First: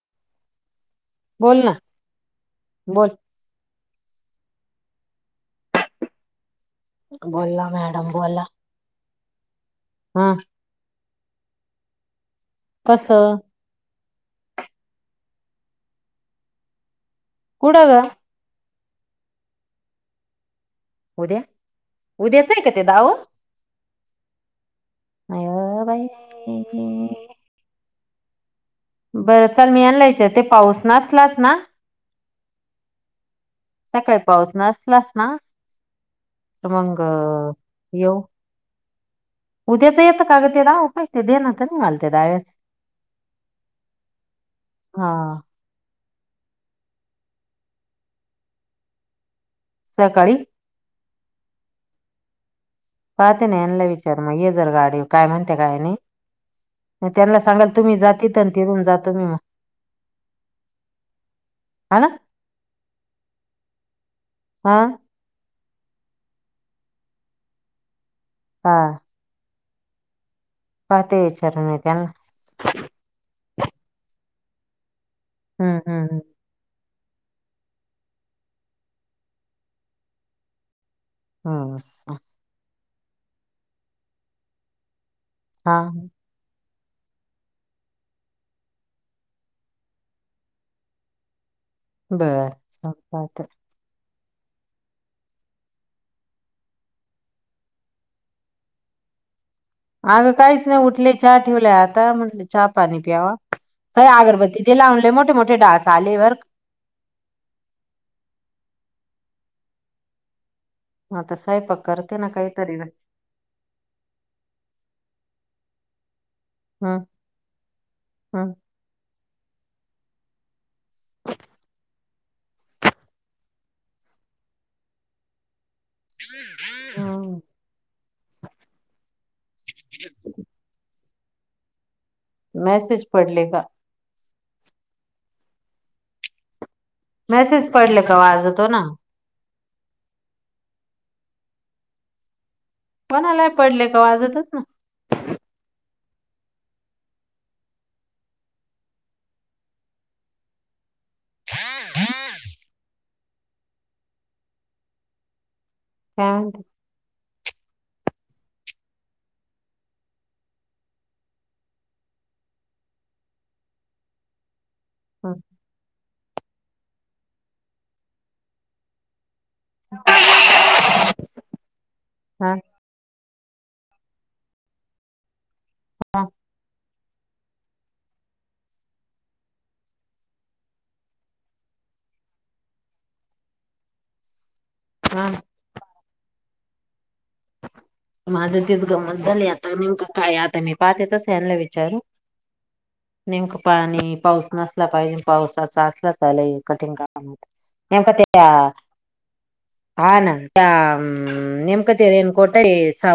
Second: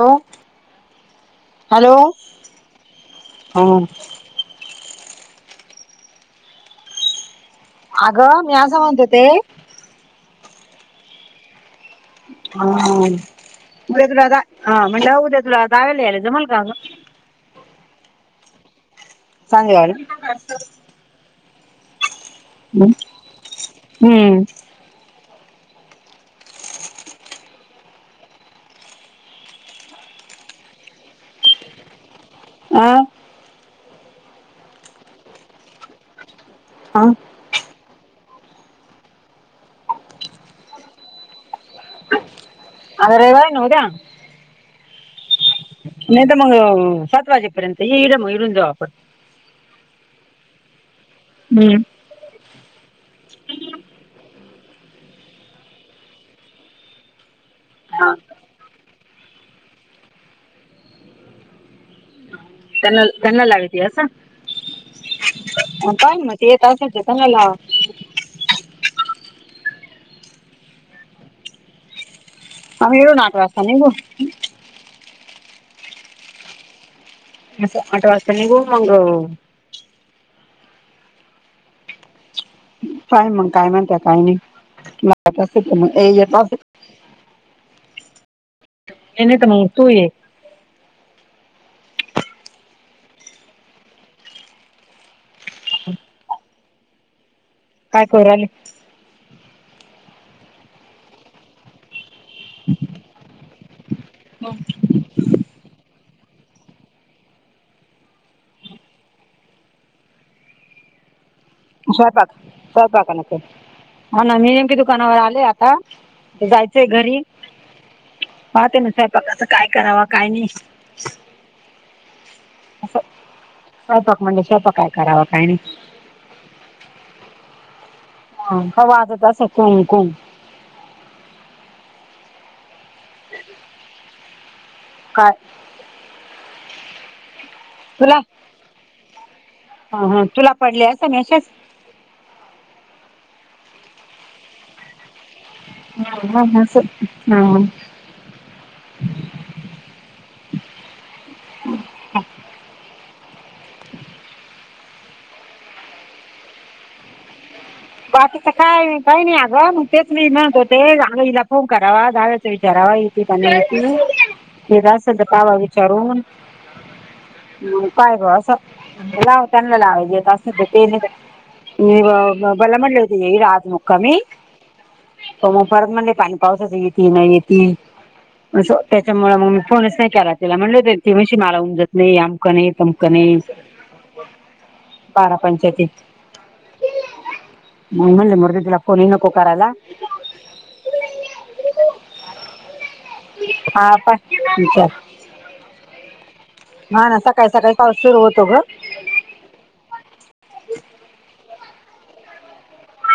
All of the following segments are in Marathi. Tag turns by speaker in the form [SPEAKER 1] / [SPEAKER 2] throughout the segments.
[SPEAKER 1] होॅ
[SPEAKER 2] बोल ना
[SPEAKER 1] हॅलो
[SPEAKER 2] बोल
[SPEAKER 1] ह
[SPEAKER 2] बोला मॅडम
[SPEAKER 1] अगं मी अस असं म्हणत ते
[SPEAKER 2] ह
[SPEAKER 1] हा
[SPEAKER 2] कस
[SPEAKER 1] उद्या तुला जाा म्हण उद्या तुला जावे्याला यायला जमल का
[SPEAKER 2] कुड का
[SPEAKER 1] चांगलाय
[SPEAKER 2] उद्या उद्याच आहे का ते दाऊ
[SPEAKER 1] हम्म
[SPEAKER 2] माय बाई बरं चाल मी आणलायच ते पाऊस नसलाच ना
[SPEAKER 1] आं
[SPEAKER 2] सकाळी पाऊस नसलास ना तर मग
[SPEAKER 1] हा
[SPEAKER 2] यऊ उद्याच येतं का ग ते राह पाहि ते दे ना तर निघालते डाव्यास
[SPEAKER 1] अ रव नूऱ
[SPEAKER 2] हा
[SPEAKER 1] नाही तर मग सात वाजेपर्यंत ये मग इडून जाऊ आपण
[SPEAKER 2] सकाळी
[SPEAKER 1] हम्म
[SPEAKER 2] पाते ना यांला विचार मग ये जर गाडी काय म्हणते काय नाही त्यांना सांगाल तुम्ही
[SPEAKER 1] हा
[SPEAKER 2] जातेथ तिरून जातो मी मग हना
[SPEAKER 1] त्यांन त्यांना लाग तयास
[SPEAKER 2] हा
[SPEAKER 1] अ काय म येत स जेतंगला
[SPEAKER 2] हा पा ते विचार नाही त्यां
[SPEAKER 1] आ हळू नाट वाता नघ
[SPEAKER 2] हम्म हम्म हम्म
[SPEAKER 1] असं आठ वाजता निघ मग
[SPEAKER 2] हम्
[SPEAKER 1] काय मग काय म्हण त्या काही नाही अस तर
[SPEAKER 2] हा
[SPEAKER 1] मग येत मने तर मगतो एक
[SPEAKER 2] बर स वाात
[SPEAKER 1] काय खरले
[SPEAKER 2] अगं काहीच नाही उठले चहा ठेवलाय आता म्हण चहा पाणी प्यावा सय अगरबत्ती ते लावूनले मोठे मोठे डास आले वर हा तस
[SPEAKER 1] स्वयंपाक स्वयंपाकान हा ना मी नेमकीे दुकानावर आले आता जायचंय
[SPEAKER 2] हम्म
[SPEAKER 1] घरी
[SPEAKER 2] हम्म
[SPEAKER 1] म त्यानुसार बघ अस काय कराव काय नाही अस स्वपाक म्हणजे स्वयपाक काय करावं काय नाही
[SPEAKER 2] हम
[SPEAKER 1] हा हवाजत अस कणकुम
[SPEAKER 2] मॅसेज पडलेग
[SPEAKER 1] काय
[SPEAKER 2] मेसेज पडले का
[SPEAKER 1] तुला
[SPEAKER 2] आज तो ना
[SPEAKER 1] हा हा तुला पडले असं नाहीशच
[SPEAKER 2] कोणालाय पडले का वाजतच ना
[SPEAKER 1] ह हा अच्छा
[SPEAKER 2] का
[SPEAKER 1] च काय काही नाही अगं मग तेच मी म्हणत होते आगा हला फोन करावा जाव्याच विचारावा हयती पनाती हे असल तर
[SPEAKER 2] हं,
[SPEAKER 1] काबा विचारून काय ग असं लावाय अस ते
[SPEAKER 2] हा
[SPEAKER 1] म्हटलं ये आज मुखमी त मुपरत मंद पनी पावसच इ त नाही य ती त्याच्यामुळे मग मी फोनच नाही केला त्याला म्हटलं ती म्हणशी मला उमजत नाही आमकं नाही तमकं नाही
[SPEAKER 2] हा
[SPEAKER 1] बारा पंचायती म्हणले
[SPEAKER 2] माझं
[SPEAKER 1] मुर्ती तिला
[SPEAKER 2] तीच
[SPEAKER 1] फोनही
[SPEAKER 2] गमत
[SPEAKER 1] नको
[SPEAKER 2] झाली
[SPEAKER 1] करायला
[SPEAKER 2] आता नेमकं काय आता मी पाहत येतच यायला विचार
[SPEAKER 1] घर
[SPEAKER 2] नेमकं पाणी पाऊस नसला पाहिजे पाऊसाचा असला चालय कठीण काात नेम
[SPEAKER 1] होत
[SPEAKER 2] हा नाम ते रे कोठ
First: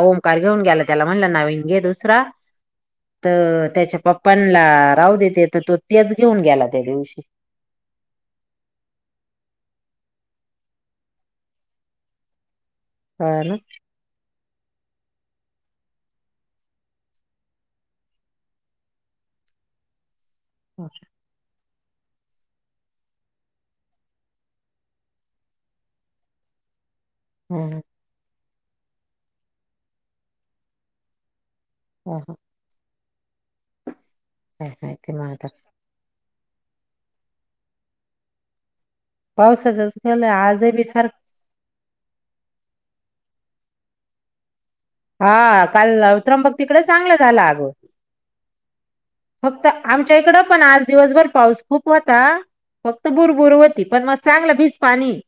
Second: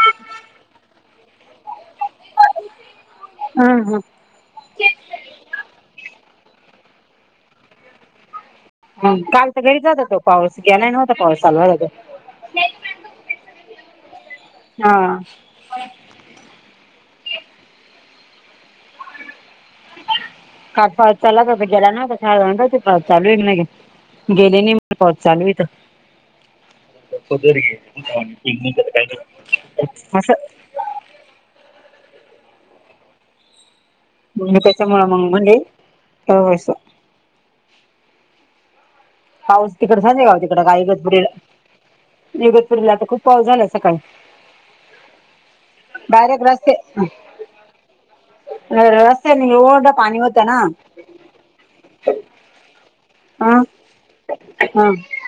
[SPEAKER 2] ओंकार घेऊन गेला त्याला म्हणलं नवीन घे दुसरा तर
[SPEAKER 1] हम्म हम्म.
[SPEAKER 2] त्याच्या पप्पांला राहू देते तर तो तेच शऊन गेला त्या दिवशी
[SPEAKER 1] ह काल तर घरी जात हो तो पाऊस गेला नव्हता पावसाला
[SPEAKER 2] ह
[SPEAKER 1] हा
[SPEAKER 2] हा,
[SPEAKER 1] काठळ चला का गेला ना ते पा चालू आहे म गेले नाही म पात चालू तर
[SPEAKER 2] हा,
[SPEAKER 1] सण का
[SPEAKER 2] ह
[SPEAKER 1] मग त्याच्या मुळ
[SPEAKER 2] माहिती मग आता
[SPEAKER 1] म्हणले [unintelligible] पाऊस
[SPEAKER 2] पावसाचच
[SPEAKER 1] तिकडे
[SPEAKER 2] झालं
[SPEAKER 1] गंज ग
[SPEAKER 2] आजही
[SPEAKER 1] आहे
[SPEAKER 2] बी सारखं
[SPEAKER 1] इगतपुरीला इगतपुरीला तर खूप पाऊस झाला सकाळी.
[SPEAKER 2] हा काल
[SPEAKER 1] डायरेक्ट
[SPEAKER 2] त्र्यंबक
[SPEAKER 1] रस्ते
[SPEAKER 2] तिकडे चांगलं झालं अग.
[SPEAKER 1] रस्त्याने
[SPEAKER 2] फक्त
[SPEAKER 1] एवढं
[SPEAKER 2] आमच्या
[SPEAKER 1] पाणी
[SPEAKER 2] इकड
[SPEAKER 1] होतं ना
[SPEAKER 2] पण आज दिवसभर पाऊस खूप होता. फक्त बुरबुर
[SPEAKER 1] हा
[SPEAKER 2] होती पण मग चांगलं भीच
[SPEAKER 1] हा
[SPEAKER 2] पाणी आहे.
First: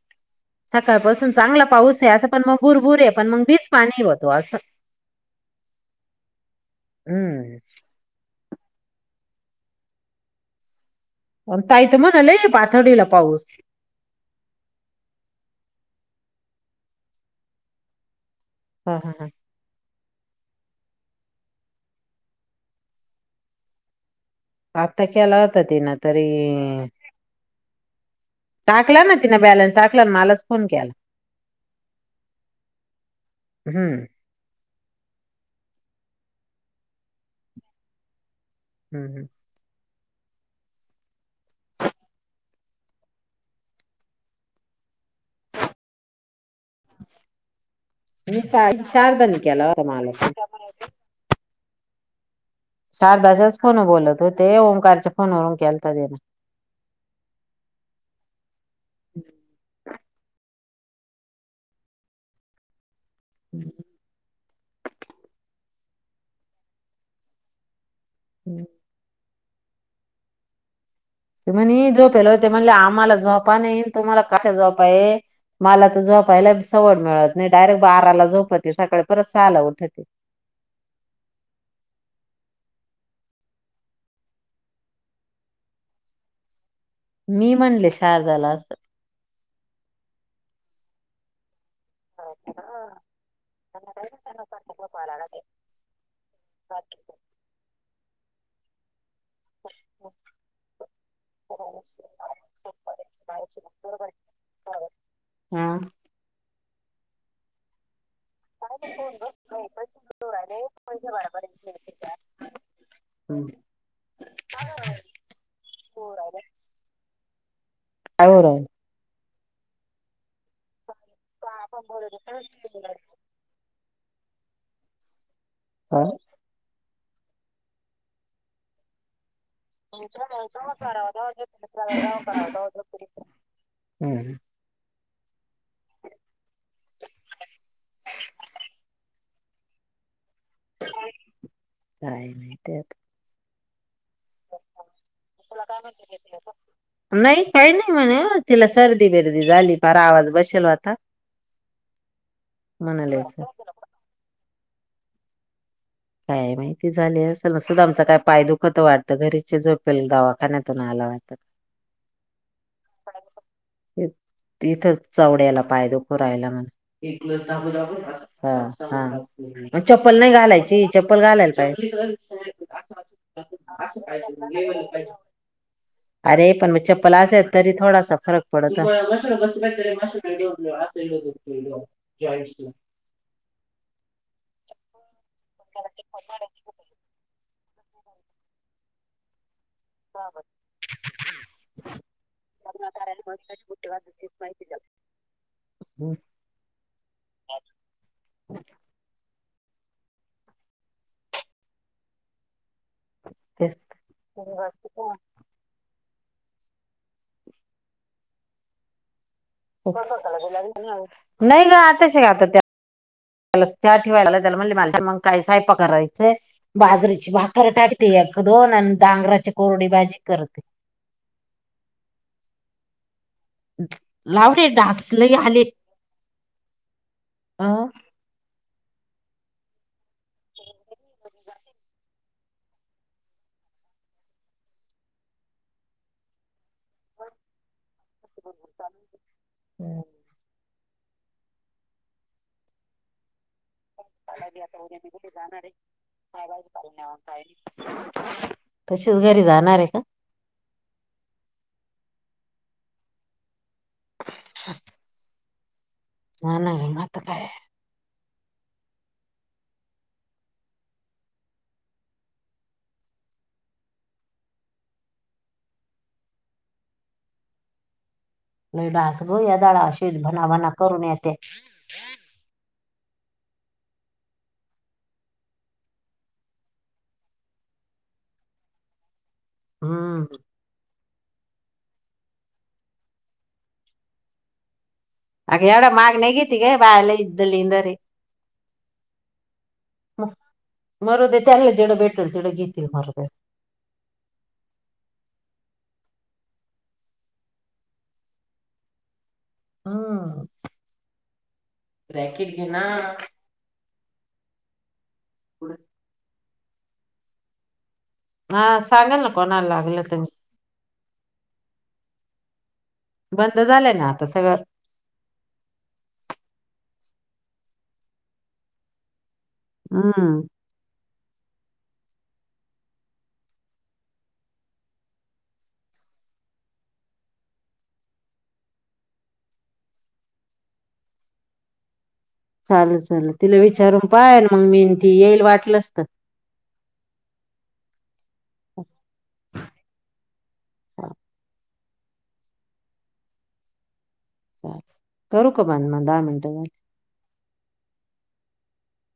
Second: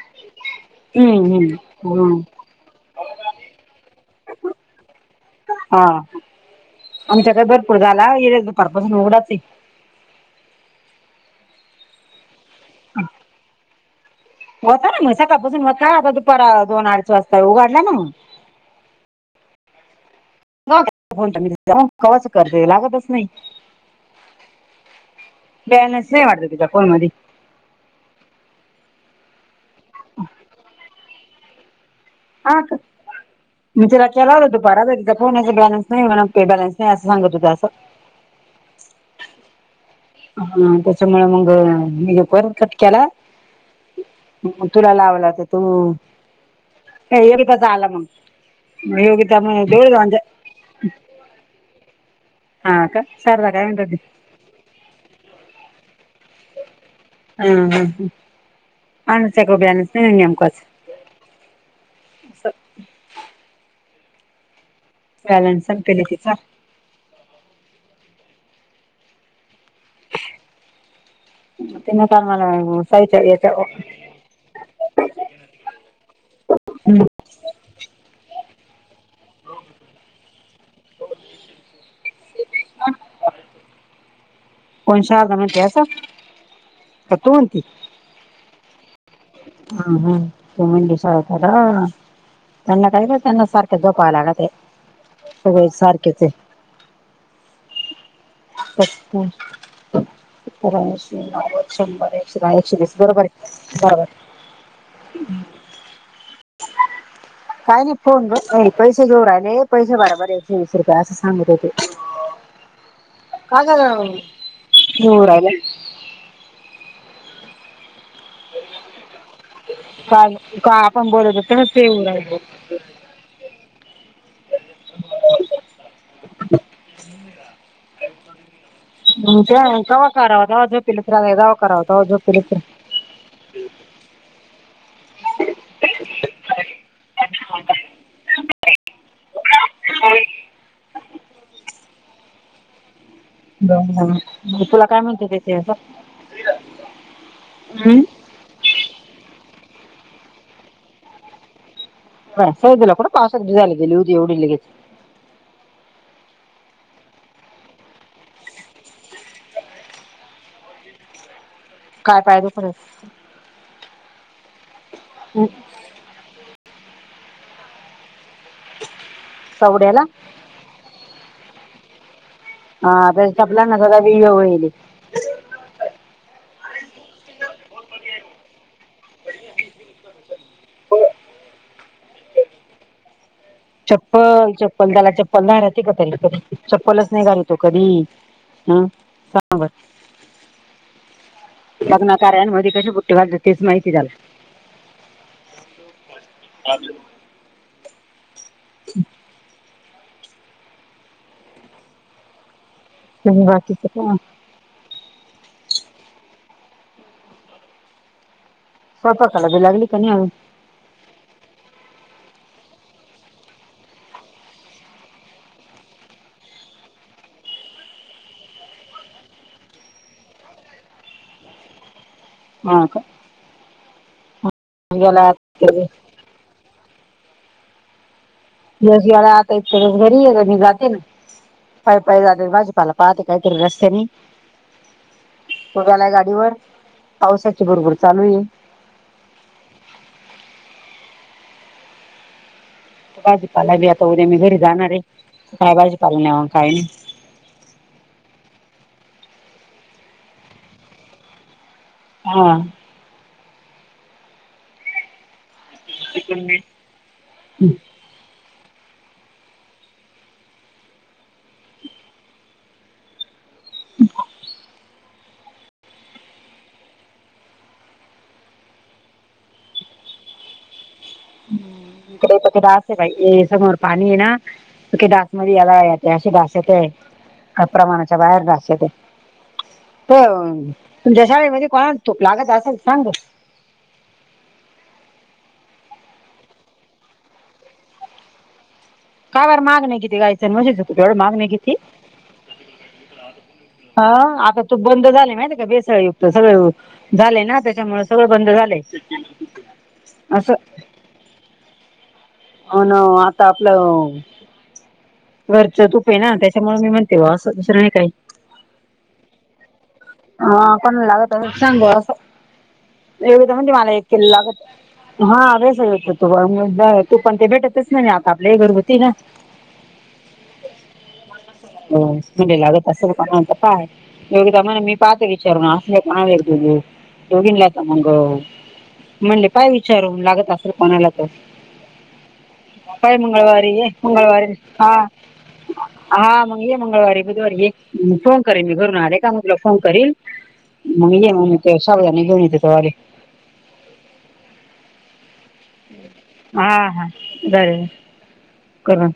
[SPEAKER 2] सकाळपसून
[SPEAKER 1] हम्म हम्म
[SPEAKER 2] चांगला पाऊस आहे
[SPEAKER 1] हम्म
[SPEAKER 2] असं पण मग भुरभूर आहे पण मग बीच पाणी होत.
[SPEAKER 1] हा आमच्याकडे
[SPEAKER 2] हम्म
[SPEAKER 1] भरपूर झाला. दुपारपासून उघडाच आहे.
[SPEAKER 2] ताई तर म्हणालंय पाथडीला पाऊस
[SPEAKER 1] होता ना मग सकाळपासून होता आता दुपार दोन अडीच वाजता उघडला ना मग.
[SPEAKER 2] हा, हा, हा.
[SPEAKER 1] कवाच फोन करते लागतच नाही.
[SPEAKER 2] आता केला होता तिनं
[SPEAKER 1] बॅलन्स नाही
[SPEAKER 2] तरी
[SPEAKER 1] वाटत तीच्या फोन मध्ये.
[SPEAKER 2] टाकला ना तिनं बॅलन्स टाकला मलाच फोन केला.
[SPEAKER 1] हा का मी
[SPEAKER 2] हम्म
[SPEAKER 1] तिला केला होता. बराबर फोनाचा बॅलन्स नाही म्हणे बॅलन्स नाही असं सांगत होत असं.
[SPEAKER 2] हम्म हम्म.
[SPEAKER 1] ह त्याच्या मूळ मंग मी फोन कट केला. ह तुला लावला तर तू आला मग
[SPEAKER 2] मी ताई शारदाने
[SPEAKER 1] योगिता
[SPEAKER 2] केला होता मला
[SPEAKER 1] हा का शारदा
[SPEAKER 2] शारदाच्याच
[SPEAKER 1] काय म्हणत
[SPEAKER 2] फोन
[SPEAKER 1] होती
[SPEAKER 2] बोलत होते ओंकारच्या फोनवरून केलता त्यांन.
[SPEAKER 1] हम्म हम्म आमच्याकडे बॅलन्स नाही नेमकाच. स [inaudible]
[SPEAKER 2] हम्म.
[SPEAKER 1] बॅलन्स संपेलेग तिच.
[SPEAKER 2] हम्म.
[SPEAKER 1] [inaudible]
[SPEAKER 2] ते म्हण
[SPEAKER 1] तिने काल
[SPEAKER 2] झोपेल हो ते म्हणले
[SPEAKER 1] मला
[SPEAKER 2] आम्हाला
[SPEAKER 1] साईच्या याच्या
[SPEAKER 2] झोपा नाही तुम्हाला कशा झोपा बाय मला तर झोपायला सवड मिळत नाही. डायरेक्ट बाराला झोपते सकाळी परत सहाला उठते.
[SPEAKER 1] [inaudible] कोण शारदा म्हटली असं का तू
[SPEAKER 2] मी
[SPEAKER 1] म्हणती
[SPEAKER 2] म्हणले शारदाला
[SPEAKER 1] हम्म हम्म तू म्हटली शारदाला.
[SPEAKER 2] हा.
[SPEAKER 1] त्यांना काही त्यांना सारख
[SPEAKER 2] काय
[SPEAKER 1] झोपायला लागतंय सगळे सारखेच येत.
[SPEAKER 2] सारखेच हे.
[SPEAKER 1] अच्छा ‌
[SPEAKER 2] होऊ
[SPEAKER 1] ऐंशी, नव्वद, शंभर, एकशे दहा, एकशे वीस बरोबर आहे बरोबर.
[SPEAKER 2] राहील? हा.
[SPEAKER 1] काही नाही. कोण ग पैसे घेऊ राहिले पैसे बराबर आहे की एकशे वीस रुपये असं सांगत होते.
[SPEAKER 2] हम्म
[SPEAKER 1] काय झालं
[SPEAKER 2] काय होऊ राहिलं.
[SPEAKER 1] काय का आपण बोलत होत ना ते येऊ राहिल. ह [inaudible]
[SPEAKER 2] हा.
[SPEAKER 1] हम्म. कवा करावा तेव्हा झोपेल
[SPEAKER 2] मरावारावा पुरी [inaudible] हम्म. काय नाही त्यात.
[SPEAKER 1] [unintelligible] मी तुला काय म्हणते? ते ते असं
[SPEAKER 2] [unintelligible] नाही काही नाही म्हणे तिला सर्दी बिर्दी झाली. पार आवाज बसेल होता.
[SPEAKER 1] कुट
[SPEAKER 2] म्हणाले
[SPEAKER 1] पावसात
[SPEAKER 2] सर.
[SPEAKER 1] भिजायला गेली होती एवढी लगेच?
[SPEAKER 2] काय माहिती झाली असेल? सुदामचा काय पाय दुखतो वाटतं घरीचे झोपेल दवाखान्यातून आला. [unintelligible]
[SPEAKER 1] काय पाय दुखू राहिले.
[SPEAKER 2] तिथं चवड्याला पाय दुखू राहिला म्हण.
[SPEAKER 1] चवड्याला
[SPEAKER 2] चप्पल नाही घालायची? चालायला पाहिजे.
[SPEAKER 1] त्याच्या टपला ना सगळा वेळ येईल
[SPEAKER 2] [inaudible] अरे. पण मग चप्पल असेल तरी थोडासा फरक पडतो. [unintelligible] जॉईंट्स
[SPEAKER 1] चप्पल. चप्पल घाला चप्पल [unintelligible] का तरी चप्पलच नाही घालत. तो कधी? हं सां [unintelligible] लग्नाकार्यांमध्ये कसे पुट्टे घालतात तेच माहिती त्याला.
[SPEAKER 2] हम्म,
[SPEAKER 1] आज. नाही बाकीच
[SPEAKER 2] तेच.
[SPEAKER 1] केव्हा? तर तर.
[SPEAKER 2] नाही ग आताशी गाव त्या त्याला चहा ठेवायला लावलाय. मग त्याला म्हणले मला मग काय स्वयंपाक करायचाय बाजरीची भाकर टाकते एक एक दोन आणि डांगराची कोरडी भाजी करते.
[SPEAKER 1] हा का?
[SPEAKER 2] लाव रे डास
[SPEAKER 1] गेला
[SPEAKER 2] लई आले. अं.
[SPEAKER 1] [unintelligible] पाय पाय जाते भाजीपाला पाहाते काय तरी रस्त्यानी. तो गेलाय गाडीवर. पावसाची भुरभुर चालू आहे. भाजीपाला बी [unintelligible]
[SPEAKER 2] आता
[SPEAKER 1] जाणार
[SPEAKER 2] उद्या
[SPEAKER 1] आहे
[SPEAKER 2] मी कुठे जाणार आहे
[SPEAKER 1] काय भाजीपाला नाही काय
[SPEAKER 2] काजल म्ह [inaudible] तशीच घरी जाणार आहे का?
[SPEAKER 1] हा.
[SPEAKER 2] [unintelligible] ह नाही. आता काय?
[SPEAKER 1] [inaudible]
[SPEAKER 2] लई डास गं या झाडावर भनाभणा करून येत्यात.
[SPEAKER 1] इकडे पण ते डास समोर पाणी आहे ना. डासमध्ये याला असे डास येत आहे. प्रमाणाच्या बाहेर डास येतात.
[SPEAKER 2] हम्म
[SPEAKER 1] तुमच्या शाळेमध्ये कोणाला तूप लागत असेल तर सांग ग.
[SPEAKER 2] अग एवढा महाग नाही घेती ग. बाया लई दलिंदरये
[SPEAKER 1] काय बरं माग नाही किती गायचं म्हणजे तूप एवढं
[SPEAKER 2] मरू
[SPEAKER 1] माग
[SPEAKER 2] दे
[SPEAKER 1] नाही
[SPEAKER 2] त्यांना.
[SPEAKER 1] किती
[SPEAKER 2] जिथे भेटेल तिथं घेतील मरू दे.
[SPEAKER 1] ह आता तूप बंद झाले माहिती का? भेसळयुक्त सगळं झाले ना, त्याच्यामुळे सगळं बंद झालं.
[SPEAKER 2] हम्म.
[SPEAKER 1] असं?
[SPEAKER 2] ब्रॅकेट घे
[SPEAKER 1] हो ना हो आता आपलं घरचं तूप आहे ना त्याच्यामुळे मी म्हणते बुवा असं दुसरं नाही काय.
[SPEAKER 2] हां. सांगेल ना कोणाला लागत असलं तर.
[SPEAKER 1] हा कोणाला लागलत सांगू अस. एढ
[SPEAKER 2] बंद
[SPEAKER 1] म्हणज मला
[SPEAKER 2] झालंय
[SPEAKER 1] एक
[SPEAKER 2] ना आता
[SPEAKER 1] किलो
[SPEAKER 2] सगळं
[SPEAKER 1] लागत हा व्यास तो [unintelligible] तूप अन ते भेटतच नाही आता. आपल हे घरगुतीय ना?
[SPEAKER 2] हम.
[SPEAKER 1] हो म्हडे लागत असेल पण कायघदा मला मी [unintelligible] पाहाते विचारून आस दोघींनाच मंग म्हणले पाय विचारू लागत असेल कोणाला तर.
[SPEAKER 2] चालेल
[SPEAKER 1] काय
[SPEAKER 2] चालेल तिला
[SPEAKER 1] मंगळवारी ये
[SPEAKER 2] विचारून पाय
[SPEAKER 1] मंगळवारी
[SPEAKER 2] मग मी
[SPEAKER 1] हा
[SPEAKER 2] न ती येईल वाटलंच तर.
[SPEAKER 1] हा मग ये मंगळवारी बुधवारी ये फोन करेन मी घरून आले का मग फोन करील मग ये मग साबुदाणा घेऊन येते तो.
[SPEAKER 2] करू का बंद म दहा मिनटे झाले.
[SPEAKER 1] बर करण